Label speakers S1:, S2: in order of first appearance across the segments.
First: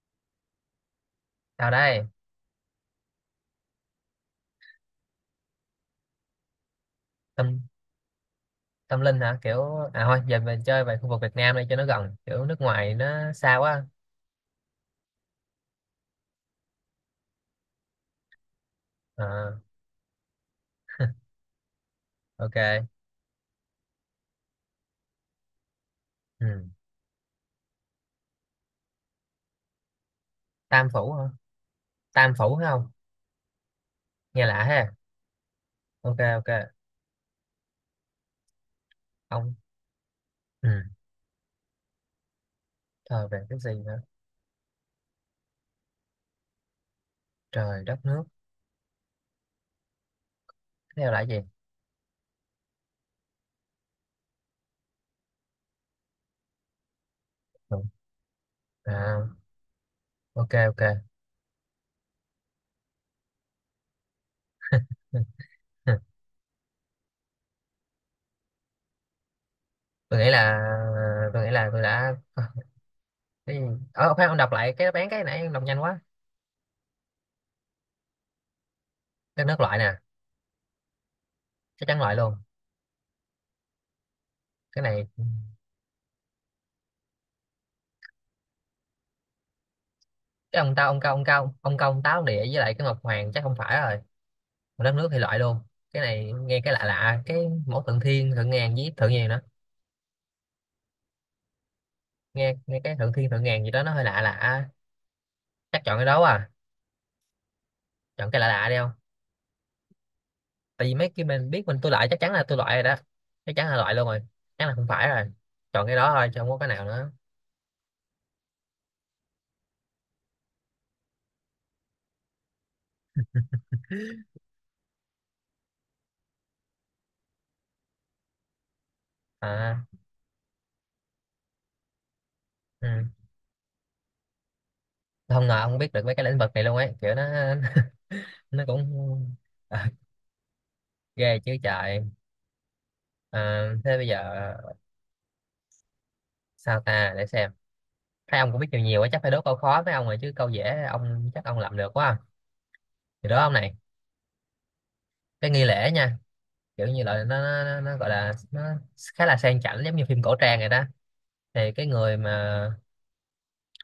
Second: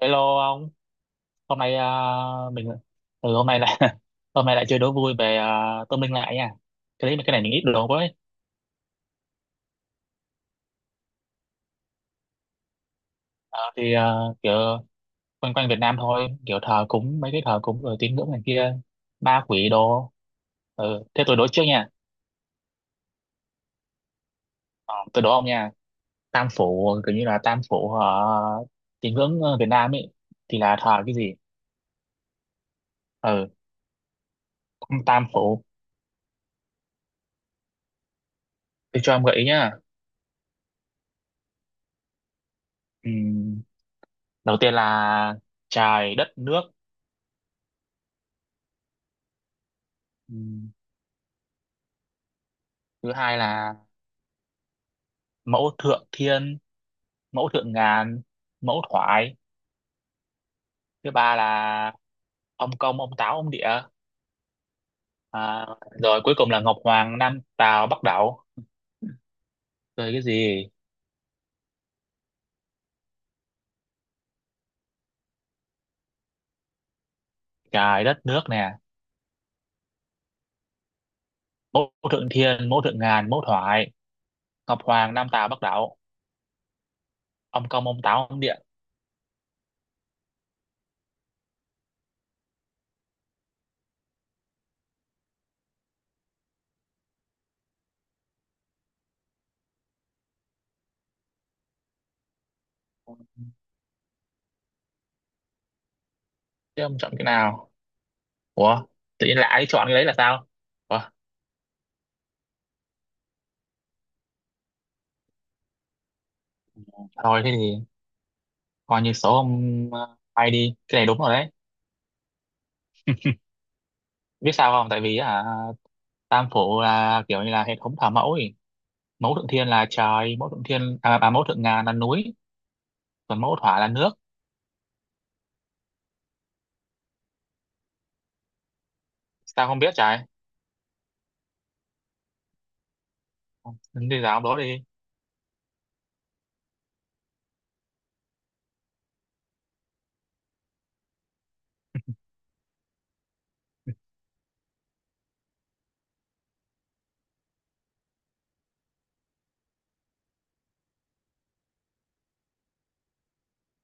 S1: Hello ông, hôm
S2: Sao
S1: nay à,
S2: đây?
S1: mình hôm nay lại hôm nay lại chơi đố vui về tâm linh lại nha. Cái đấy cái này mình ít
S2: Tâm
S1: đồ với.
S2: tâm linh hả? À thôi giờ mình chơi về khu vực Việt Nam đi cho nó gần, kiểu nước ngoài nó xa
S1: Ờ,
S2: quá.
S1: thì à, kiểu quanh quanh Việt Nam thôi, kiểu thờ cúng mấy cái thờ cúng rồi tín ngưỡng này kia, ma
S2: À,
S1: quỷ đồ. Ừ, thế tôi đố trước nha.
S2: ok.
S1: Ờ, tôi đố ông nha. Tam
S2: Ừ.
S1: phủ, kiểu như là tam phủ uh, tín ngưỡng, Việt Nam ấy thì là
S2: Tam
S1: thờ
S2: phủ
S1: cái
S2: hả?
S1: gì?
S2: Tam phủ phải không?
S1: Ừ,
S2: Nghe lạ ha.
S1: tam phủ.
S2: Ok ok.
S1: Tôi cho em gợi ý
S2: Ông
S1: nhá.
S2: ừ. Thờ về cái
S1: Ừm,
S2: gì hả?
S1: đầu tiên là trời đất nước.
S2: Trời đất nước.
S1: Ừm,
S2: Tiếp theo là cái gì?
S1: thứ hai là mẫu thượng thiên, mẫu thượng
S2: Ừ.
S1: ngàn, mẫu
S2: À,
S1: thoại.
S2: ok ok.
S1: Thứ ba là ông công ông táo ông địa,
S2: Ừ.
S1: à,
S2: Ừ.
S1: rồi cuối cùng là ngọc hoàng nam tào bắc đẩu, rồi
S2: Tôi
S1: cái
S2: nghĩ là
S1: gì.
S2: tôi nghĩ là tôi đã cái gì? Khoan ông đọc lại cái đáp án cái nãy ông đọc nhanh quá.
S1: Trời đất nước nè,
S2: Đất nước loại nè, chắc
S1: mẫu
S2: chắn loại
S1: thượng
S2: luôn.
S1: thiên, mẫu thượng ngàn, mẫu thoại, ngọc
S2: Cái này
S1: hoàng nam tào bắc đẩu, ông công ông táo ông địa.
S2: cái ông tao ông cao ông cao ông công táo địa với lại cái ngọc hoàng chắc không phải rồi, một đất nước thì loại luôn. Cái này nghe cái lạ lạ cái mẫu thượng thiên thượng ngàn với thượng nhàn đó, nghe nghe cái thượng thiên thượng ngàn gì đó nó hơi lạ lạ, chắc chọn cái đó à,
S1: Thế ông chọn cái nào?
S2: chọn cái lạ lạ đi
S1: Ủa,
S2: không.
S1: tự nhiên lại ai chọn cái đấy là sao.
S2: Tại vì
S1: Ủa,
S2: mấy cái mình biết tôi loại chắc chắn là tôi loại rồi đó, chắc chắn là loại luôn rồi, chắc là không phải rồi, chọn cái đó thôi chứ không có cái nào nữa.
S1: thôi thế thì coi như số ông bay đi, cái này đúng rồi đấy. Biết sao không, tại vì tam phủ là kiểu như là hệ thống thờ mẫu ấy. Mẫu thượng thiên
S2: À,
S1: là trời, mẫu thượng thiên mẫu thượng ngàn là núi,
S2: ừ.
S1: còn mẫu thỏa là nước.
S2: Không ngờ ông biết được mấy cái lĩnh vực này luôn ấy, kiểu nó nó cũng
S1: Sao không
S2: à,
S1: biết trời,
S2: ghê chứ trời. À, thế bây
S1: đi
S2: giờ
S1: dạo đó đi.
S2: sao ta để xem, thấy ông cũng biết nhiều nhiều quá chắc phải đố câu khó với ông rồi chứ câu dễ ông chắc ông làm được quá à. Thì đó ông này, cái nghi lễ nha, kiểu như là nó gọi là nó khá là sang chảnh giống như phim cổ trang này đó, thì cái người mà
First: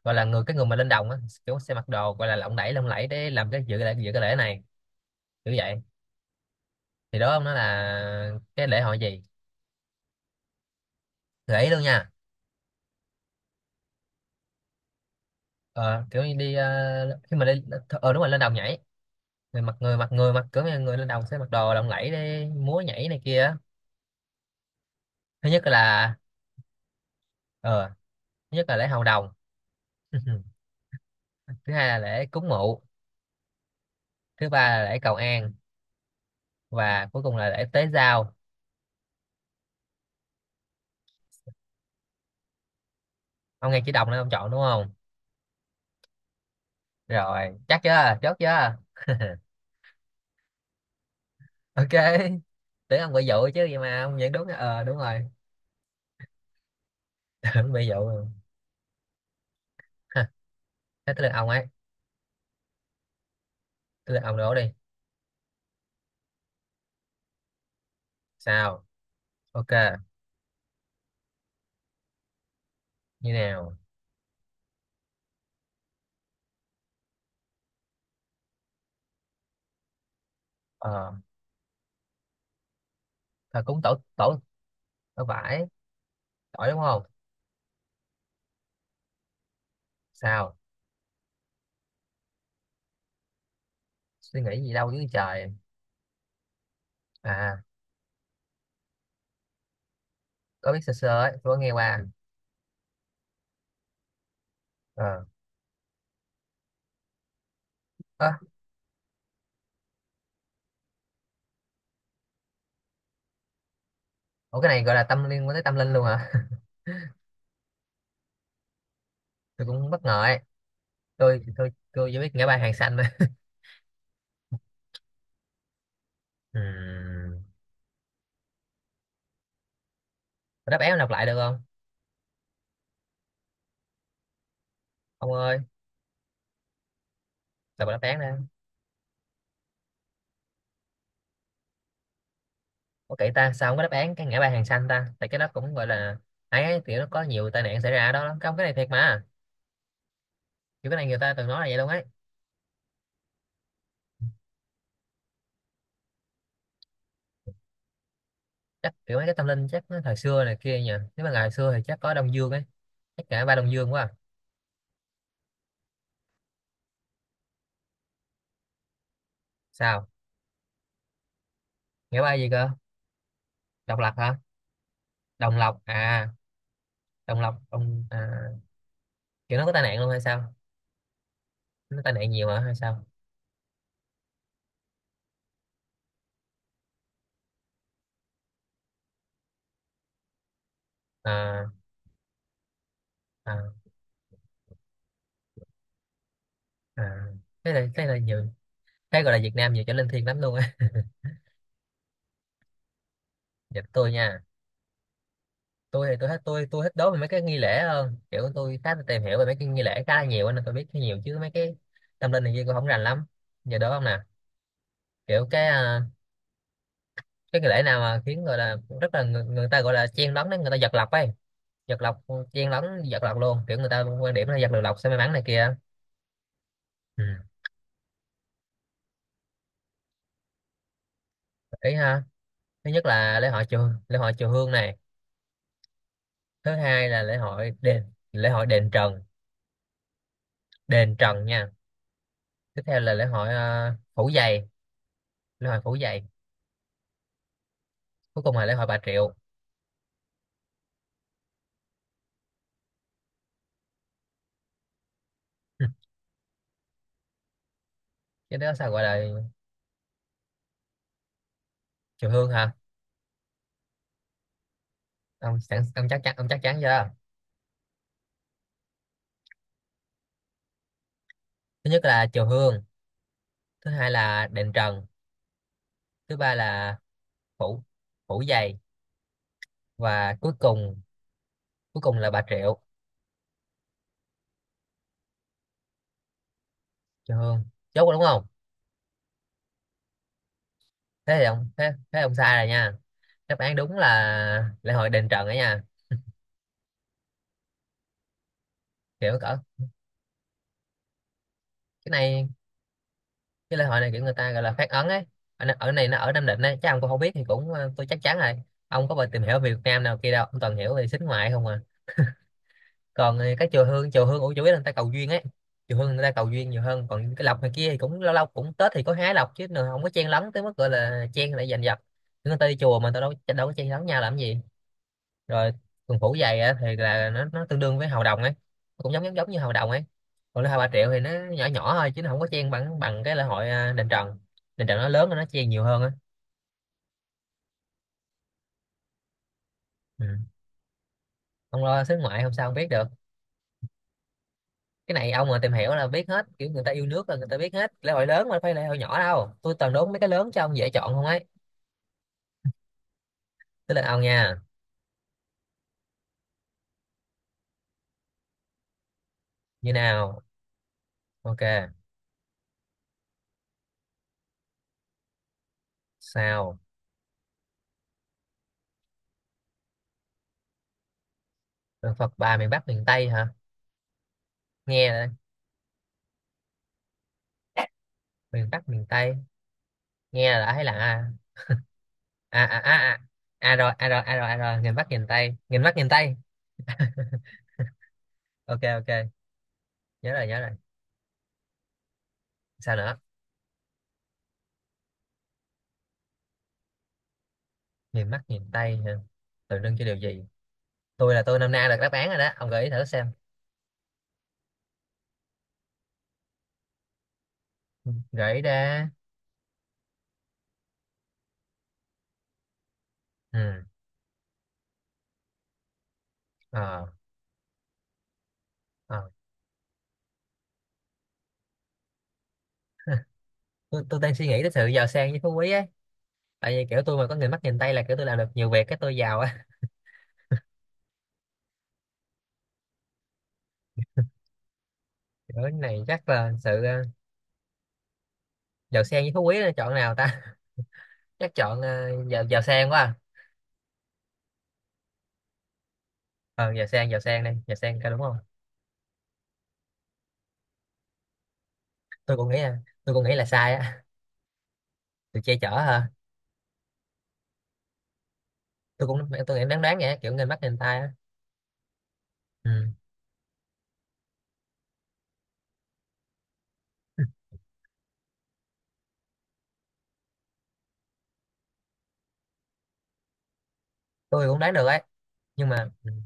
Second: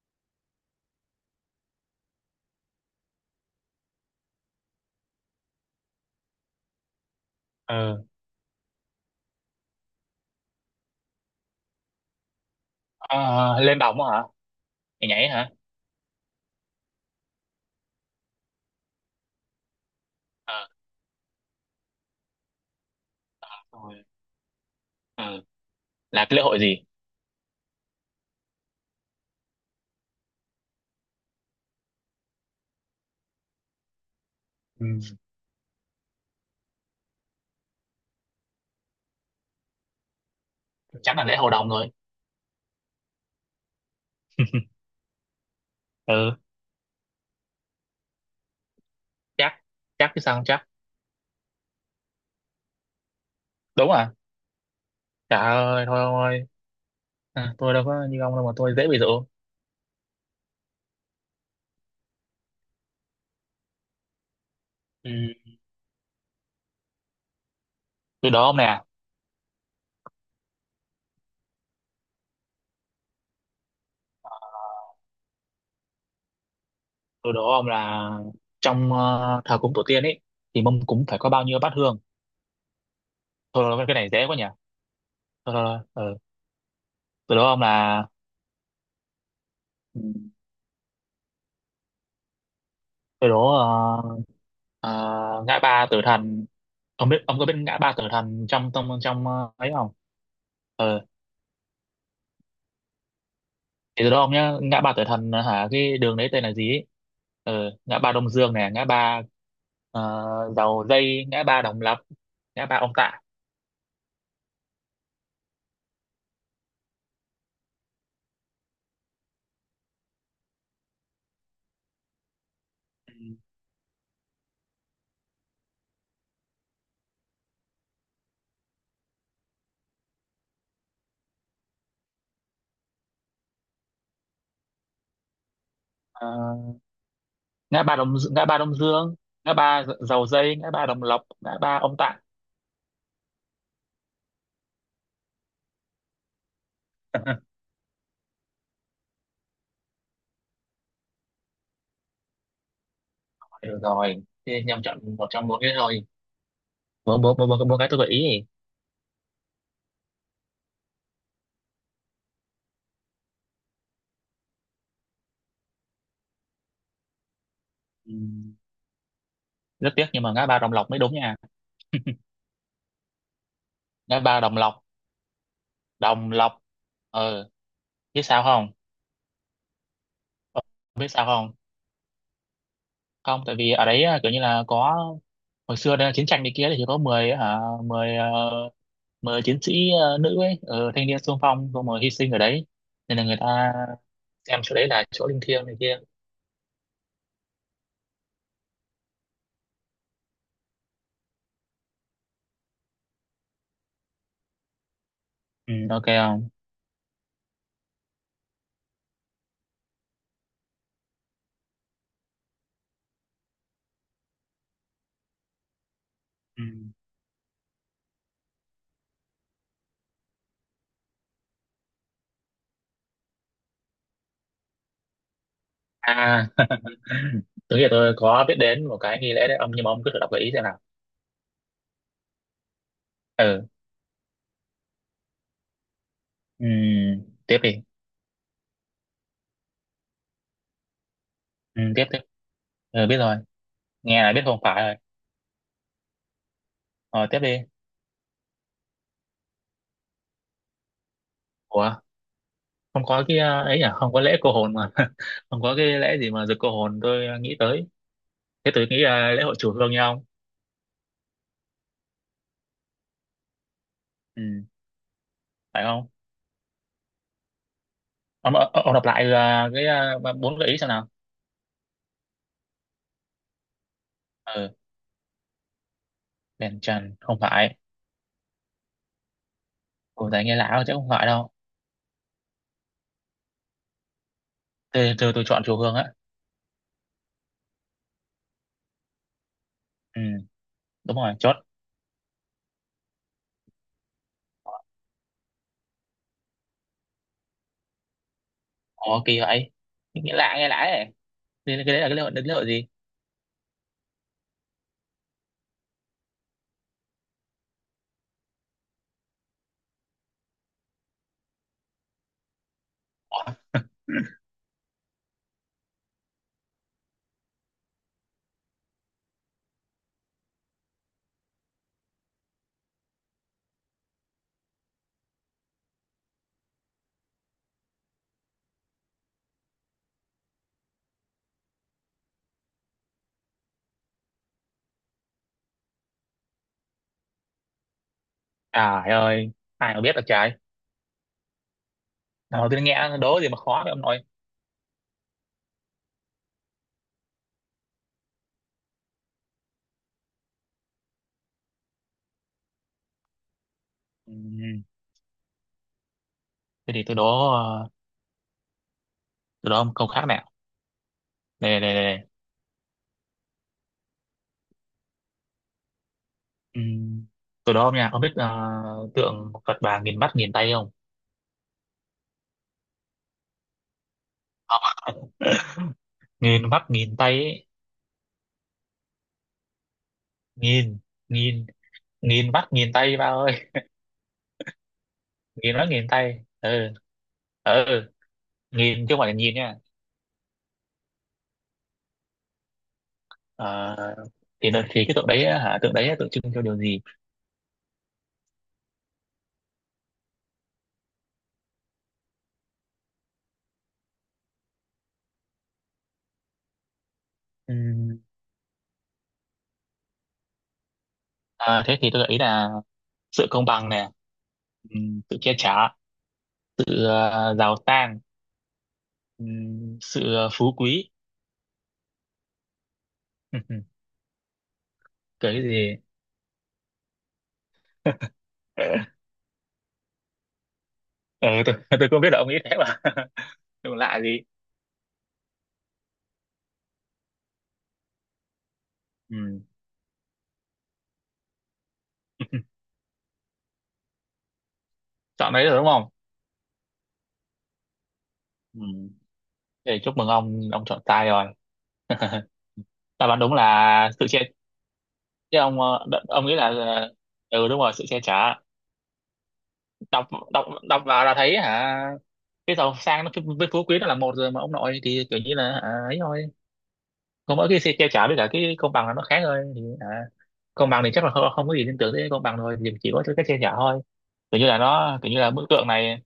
S2: gọi là cái người mà lên đồng á, kiểu sẽ mặc đồ gọi là lộng lẫy để làm cái dự lễ dự cái lễ này, kiểu vậy. Thì đó ông nói
S1: ờ
S2: là cái lễ hội gì, gợi luôn nha.
S1: Ờ, lên đồng hả, nhảy nhảy hả?
S2: Ờ, Kiểu như đi khi mà đi, đúng rồi lên đồng nhảy, người mặc kiểu
S1: ờ
S2: như người lên đồng sẽ mặc đồ lộng lẫy để múa nhảy này kia á.
S1: Rồi. ờ
S2: Thứ nhất là
S1: là cái lễ hội gì?
S2: ờ thứ nhất là lễ hầu đồng. Thứ hai là lễ cúng mụ, thứ ba là lễ
S1: Ừ.
S2: cầu an, và cuối cùng là để tế giao.
S1: Chắc là lễ hội đồng rồi.
S2: Ông nghe chữ đồng nên ông chọn đúng không?
S1: Ừ,
S2: Rồi chắc chưa, chốt chưa?
S1: chắc. Chắc chứ sao không chắc.
S2: Ok. Tưởng ông bị dụ chứ vậy
S1: Đúng
S2: mà
S1: à?
S2: ông vẫn đúng, đúng rồi.
S1: Trời ơi, thôi thôi. À,
S2: Tưởng
S1: tôi đâu
S2: bị dụ.
S1: có như
S2: Rồi.
S1: ông đâu mà tôi dễ bị dụ.
S2: Ha, thế tới lượt ông ấy, tới lượt ông đổ đi.
S1: Ừ. Tôi đố ông nè.
S2: Sao? Ok. Như nào?
S1: Tôi đố ông là trong thờ cúng tổ tiên ấy thì mâm cúng
S2: ờ
S1: phải có bao nhiêu bát hương.
S2: thờ
S1: Thôi
S2: cúng
S1: thôi, cái
S2: tổ
S1: này dễ quá
S2: tổ
S1: nhỉ.
S2: tổ
S1: Thôi
S2: vải,
S1: thôi thôi. Ừ.
S2: tỏi đúng không?
S1: Tôi đố ông là. Ừ.
S2: Sao?
S1: Cái đó
S2: Suy nghĩ gì
S1: ờ,
S2: đâu dưới trời.
S1: ngã ba Tử Thần. Ông biết, ông có biết
S2: À,
S1: ngã ba Tử Thần trong trong trong ấy không?
S2: có biết sơ
S1: Ờ,
S2: sơ ấy, tôi có nghe qua.
S1: thì từ đó ông nhá, ngã ba Tử
S2: Ờ.
S1: Thần hả, cái đường đấy tên là gì ấy? Ờ, ngã ba Đông
S2: Ơ,
S1: Dương này, ngã ba Dầu Dây, ngã ba Đồng Lập, ngã ba Ông Tạ.
S2: ủa cái này gọi là tâm liên quan tới tâm linh luôn hả? Tôi cũng bất ngờ ấy, tôi chỉ biết ngã ba hàng xanh thôi.
S1: Ừ.
S2: Ừm, đáp án đọc lại được không ông ơi?
S1: Ờ, ngã
S2: Đọc
S1: ba
S2: đáp án ra.
S1: Ngã ba Đông Dương, ngã ba Dầu Dây, ngã ba Đồng Lập, ngã ba Ông Tạ.
S2: Có kỹ ta, sao không có đáp án cái ngã ba hàng xanh ta, tại cái đó cũng gọi là ấy, kiểu nó có nhiều tai nạn xảy ra ở đó lắm không, cái này thiệt mà, kiểu cái này người ta từng nói là vậy luôn ấy.
S1: Được rồi thì nhầm, chọn một trong bốn cái thôi. Bốn bốn bốn bốn Bốn cái tôi gợi ý.
S2: Chắc kiểu mấy cái tâm linh chắc nó thời xưa này kia nhỉ, nếu mà ngày xưa thì chắc có Đông Dương ấy, chắc ngã ba Đông Dương quá à.
S1: Ừ. Rất tiếc
S2: Sao?
S1: nhưng mà ngã ba Đồng Lộc mới đúng nha.
S2: Ngã ba gì cơ? Độc Lập
S1: Ngã
S2: hả?
S1: ba Đồng Lộc.
S2: Đồng Lộc à?
S1: Đồng Lộc,
S2: Đồng
S1: ờ
S2: Lộc Đồng
S1: biết
S2: à,
S1: sao không.
S2: kiểu nó có tai nạn luôn hay sao,
S1: Ờ, biết sao không,
S2: nó tai nạn nhiều hả hay sao?
S1: không, tại vì ở đấy à, kiểu như là có, hồi xưa đây là chiến tranh đi kia thì chỉ có 10 hả 10 ờ, 10 chiến sĩ, nữ ấy, thanh niên xung
S2: À,
S1: phong xong rồi hy sinh ở đấy. Nên là người
S2: à,
S1: ta xem chỗ đấy là chỗ linh thiêng này kia.
S2: à, cái này nhiều, cái gọi là Việt Nam nhiều chỗ linh thiêng lắm luôn á. Dịch tôi nha.
S1: Ừ, ok
S2: Tôi thì tôi hết
S1: không.
S2: tôi thích đố về mấy cái nghi lễ hơn, kiểu tôi khá là tìm hiểu về mấy cái nghi lễ khá là nhiều á, nên tôi biết khá nhiều chứ mấy cái tâm linh này kia tôi không rành lắm. Giờ đố không nè, kiểu cái
S1: Ừ.
S2: cái nghi lễ nào mà khiến gọi là rất là người ta gọi là chen lấn đấy, người ta giật lộc ấy, giật lộc, chen lấn giật lộc luôn, kiểu người ta quan điểm là giật được lộc sẽ may mắn này kia.
S1: À.
S2: Ừ.
S1: Tôi nghĩ là tôi có biết đến một cái nghi lễ đấy ông, nhưng mà ông cứ thử đọc gợi ý xem nào.
S2: Ý ha, thứ nhất là
S1: Ừ,
S2: lễ hội chùa Hương này,
S1: ừ.
S2: thứ hai là
S1: Tiếp đi.
S2: lễ hội đền Trần, đền Trần nha.
S1: Ừ, tiếp tiếp.
S2: Tiếp theo
S1: Ừ,
S2: là
S1: biết
S2: lễ
S1: rồi.
S2: hội
S1: Nghe
S2: phủ
S1: là biết không
S2: giày,
S1: phải rồi.
S2: lễ hội phủ giày.
S1: Ờ, tiếp đi.
S2: Cuối cùng là lễ hội Bà Triệu.
S1: Ủa, không có cái ấy à, không có lễ cô hồn mà. Không có
S2: Ừ,
S1: cái lễ gì mà giật cô hồn tôi nghĩ tới.
S2: cái
S1: Thế
S2: đó
S1: tôi
S2: sao
S1: nghĩ
S2: gọi là
S1: là lễ hội chùa Hương nhau không.
S2: chiều hương hả?
S1: Ừ,
S2: Ông sẵn
S1: phải
S2: ông
S1: không?
S2: chắc chắn chưa?
S1: Ông đọc lại cái bốn gợi ý xem nào.
S2: Thứ nhất là chiều hương, thứ hai là đền
S1: Ừ.
S2: trần, thứ ba
S1: Đèn
S2: là
S1: trần không phải.
S2: phủ phủ dày,
S1: Cổ
S2: và
S1: tay nghe lão chứ không phải đâu.
S2: cuối cùng là bà triệu.
S1: Tôi chọn chùa Hương á.
S2: Chiều hương, chốt rồi đúng không?
S1: Ừ, đúng rồi,
S2: Thế thì
S1: chốt.
S2: thế ông sai rồi nha, đáp án đúng là lễ hội đền trần ấy nha.
S1: Ủa,
S2: Kiểu
S1: kỳ
S2: cỡ,
S1: vậy. Nghe lạ, nghe lạ ấy. Thế cái đấy là
S2: cái này
S1: lễ hội gì?
S2: cái lễ hội này kiểu người ta gọi là phát ấn ấy, ở này nó ở Nam Định ấy, chắc ông cũng không biết thì cũng tôi chắc chắn rồi. Ông có bao tìm hiểu về Việt Nam nào kia đâu, ông toàn hiểu về xính ngoại không à. Còn thì cái chùa Hương, ủa chủ yếu là người ta cầu duyên ấy, chùa Hương người ta cầu duyên nhiều hơn, còn cái lộc này kia thì cũng lâu lâu cũng Tết thì có hái lộc chứ nữa, không có chen lấn tới mức gọi là chen lại giành giật, người ta đi chùa mà tao đâu đâu có chen lấn nhau làm gì. Rồi, quần phủ giày á, thì là nó tương đương với hầu đồng ấy, nó cũng giống giống giống như hầu đồng ấy. Còn lễ hội bà triệu thì nó nhỏ nhỏ thôi chứ nó không có chen bằng bằng cái lễ hội đền trần, đền trần nó lớn nên nó chen nhiều hơn á.
S1: Trời ơi, ai mà biết được
S2: Ừ.
S1: trời.
S2: Ông lo xứ ngoại không sao
S1: Nào
S2: không
S1: tôi
S2: biết được.
S1: nghe đố gì mà khó vậy ông nội.
S2: Cái này ông mà tìm hiểu là biết hết, kiểu người ta yêu nước là người ta biết hết lễ hội lớn mà phải lễ hội nhỏ đâu, tôi toàn đố mấy cái lớn cho ông dễ chọn không ấy. Tới lượt ông
S1: Ừ.
S2: nha.
S1: Thế thì tôi đố từ đó
S2: Như
S1: ông câu khác
S2: nào?
S1: nào.
S2: Ok.
S1: Này.
S2: Sao?
S1: Ừm, Từ đó ông nha, ông biết tượng Phật bà nghìn mắt nghìn tay không?
S2: Rồi Phật bà miền Bắc miền Tây hả? Nghe
S1: Không
S2: đây.
S1: ạ. Nghìn mắt nghìn tay ấy.
S2: Miền Bắc miền Tây, nghe là đã thấy là
S1: Nghìn
S2: a
S1: nghìn Nghìn
S2: a
S1: mắt
S2: a
S1: nghìn
S2: a
S1: tay
S2: a.
S1: ba ơi.
S2: À rồi a rồi a rồi à rồi, miền Bắc miền Tây,
S1: Nghìn
S2: miền
S1: mắt
S2: Bắc
S1: nghìn
S2: miền Tây.
S1: tay. Ừ. Ừ,
S2: Ok
S1: nghìn
S2: ok.
S1: chứ không phải là nhìn nha.
S2: Nhớ rồi nhớ rồi. Sao nữa?
S1: Ờ, thì nó- thì cái tượng đấy á, hả, tượng đấy á, tượng trưng cho điều gì?
S2: Miền Bắc miền Tây hả? Tượng trưng cho điều gì? Tôi là tôi năm nay được đáp án rồi đó, ông gợi ý thử xem,
S1: Ừm,
S2: gợi ý ra.
S1: à, thế thì tôi gợi ý là sự công
S2: Ừ,
S1: bằng nè, sự che chở,
S2: ờ
S1: sự giàu sang,
S2: ờ.
S1: sự phú quý.
S2: tôi, tôi đang suy nghĩ tới sự giàu sang với phú
S1: Cái
S2: quý ấy,
S1: gì?
S2: tại vì kiểu tôi mà có người mắt nhìn tay là kiểu tôi làm được nhiều việc
S1: Ờ,
S2: cái tôi giàu á.
S1: ừ, tôi không biết là ông nghĩ thế mà. Đừng lạ gì.
S2: Kiểu cái này chắc là sự giàu sang với phú quý,
S1: Ừ.
S2: là chọn nào ta? Chắc chọn giàu giàu sang quá à.
S1: Chọn đấy rồi đúng không?
S2: Ờ giàu sang, giàu sang đây, giàu sang cái đúng không?
S1: Ừ. Để chúc mừng ông chọn sai rồi.
S2: tôi cũng nghĩ là tôi cũng
S1: Đáp
S2: nghĩ
S1: án
S2: là
S1: đúng
S2: sai á.
S1: là sự che.
S2: Từ che
S1: Chứ
S2: chở
S1: ông
S2: hả?
S1: ông nghĩ là ờ, ừ đúng rồi, sự che chở.
S2: Tôi nghĩ đoán đoán vậy á,
S1: Đọc
S2: kiểu người mắt
S1: đọc
S2: nhìn tay
S1: đọc
S2: á.
S1: vào là thấy hả. Cái
S2: Ừ.
S1: giàu sang nó với phú quý nó là một rồi mà ông nội, thì kiểu như là hả, ấy thôi. Còn mỗi cái sự che chở với cả cái công bằng là nó khác thôi, thì hả, công bằng thì chắc là không, không có gì liên tưởng tới công bằng, thôi thì chỉ có cái che chở thôi.
S2: Tôi cũng
S1: Kiểu như
S2: đoán
S1: là
S2: được ấy,
S1: nó kiểu như là bức
S2: nhưng
S1: tượng
S2: mà ừ,
S1: này.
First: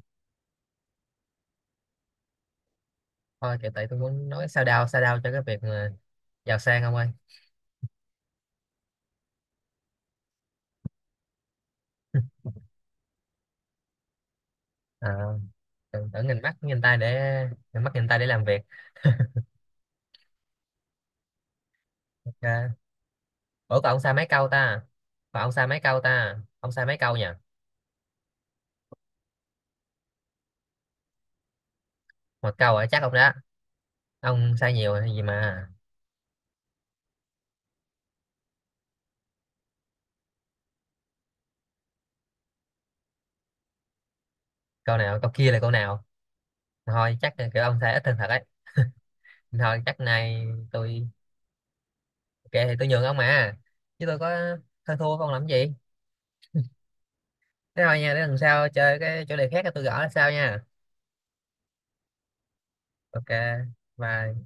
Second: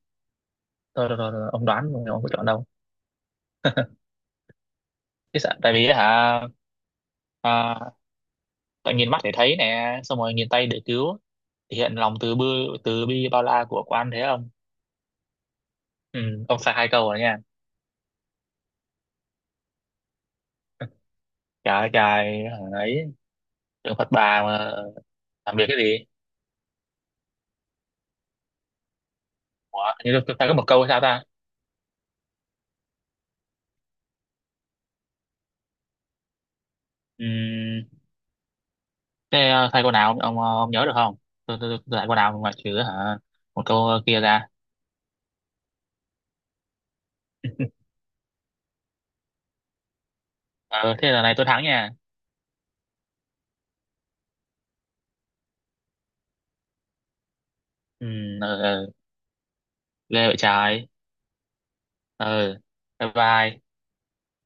S1: Thôi rồi, rồi, rồi, ông đoán rồi, ông có chọn đâu.
S2: thôi kiểu tại tôi muốn nói sao đao cho
S1: Cái
S2: cái
S1: sợ,
S2: việc
S1: tại vì
S2: mà
S1: hả,
S2: giàu sang không ơi.
S1: à, tại nhìn mắt để thấy nè, xong rồi nhìn tay để cứu. Thể hiện lòng từ bi bao la của quan thế ông.
S2: À, tưởng
S1: Ừ,
S2: tưởng nhìn mắt
S1: ông sai
S2: nhìn
S1: hai
S2: tay
S1: câu rồi
S2: để
S1: nha.
S2: nhìn mắt nhìn tay để làm việc.
S1: Trời ơi, trời,
S2: Ok.
S1: hả ấy,
S2: Ủa còn
S1: trường
S2: ông
S1: Phật
S2: sai mấy
S1: bà
S2: câu
S1: mà
S2: ta? Còn ông
S1: làm việc
S2: sai
S1: cái
S2: mấy câu
S1: gì?
S2: ta? Ông sai mấy câu nha?
S1: Ủa, hình như tôi sai có một câu hay sao ta?
S2: Một câu ở chắc ông đó. Ông sai nhiều hay gì mà.
S1: Ừ, thế sai câu nào ông nhớ được không? Tôi sai câu nào ngoại trừ hả, một câu kia ra.
S2: Câu nào, câu kia là câu nào? Thôi chắc là kiểu ông sai ít hơn thật ấy. Thôi chắc nay
S1: Ờ,
S2: tôi
S1: thế là này tôi thắng nha.
S2: ok thì tôi nhường ông mà. Chứ tôi có hơn thua không làm gì. Thế thôi
S1: Ừ,
S2: nha, để lần
S1: ờ,
S2: sau
S1: ờ,
S2: chơi cái chủ đề khác tôi gõ là
S1: ghê
S2: sao
S1: vậy
S2: nha.
S1: trời. Ờ, bye
S2: Ok.
S1: bye.
S2: Bye.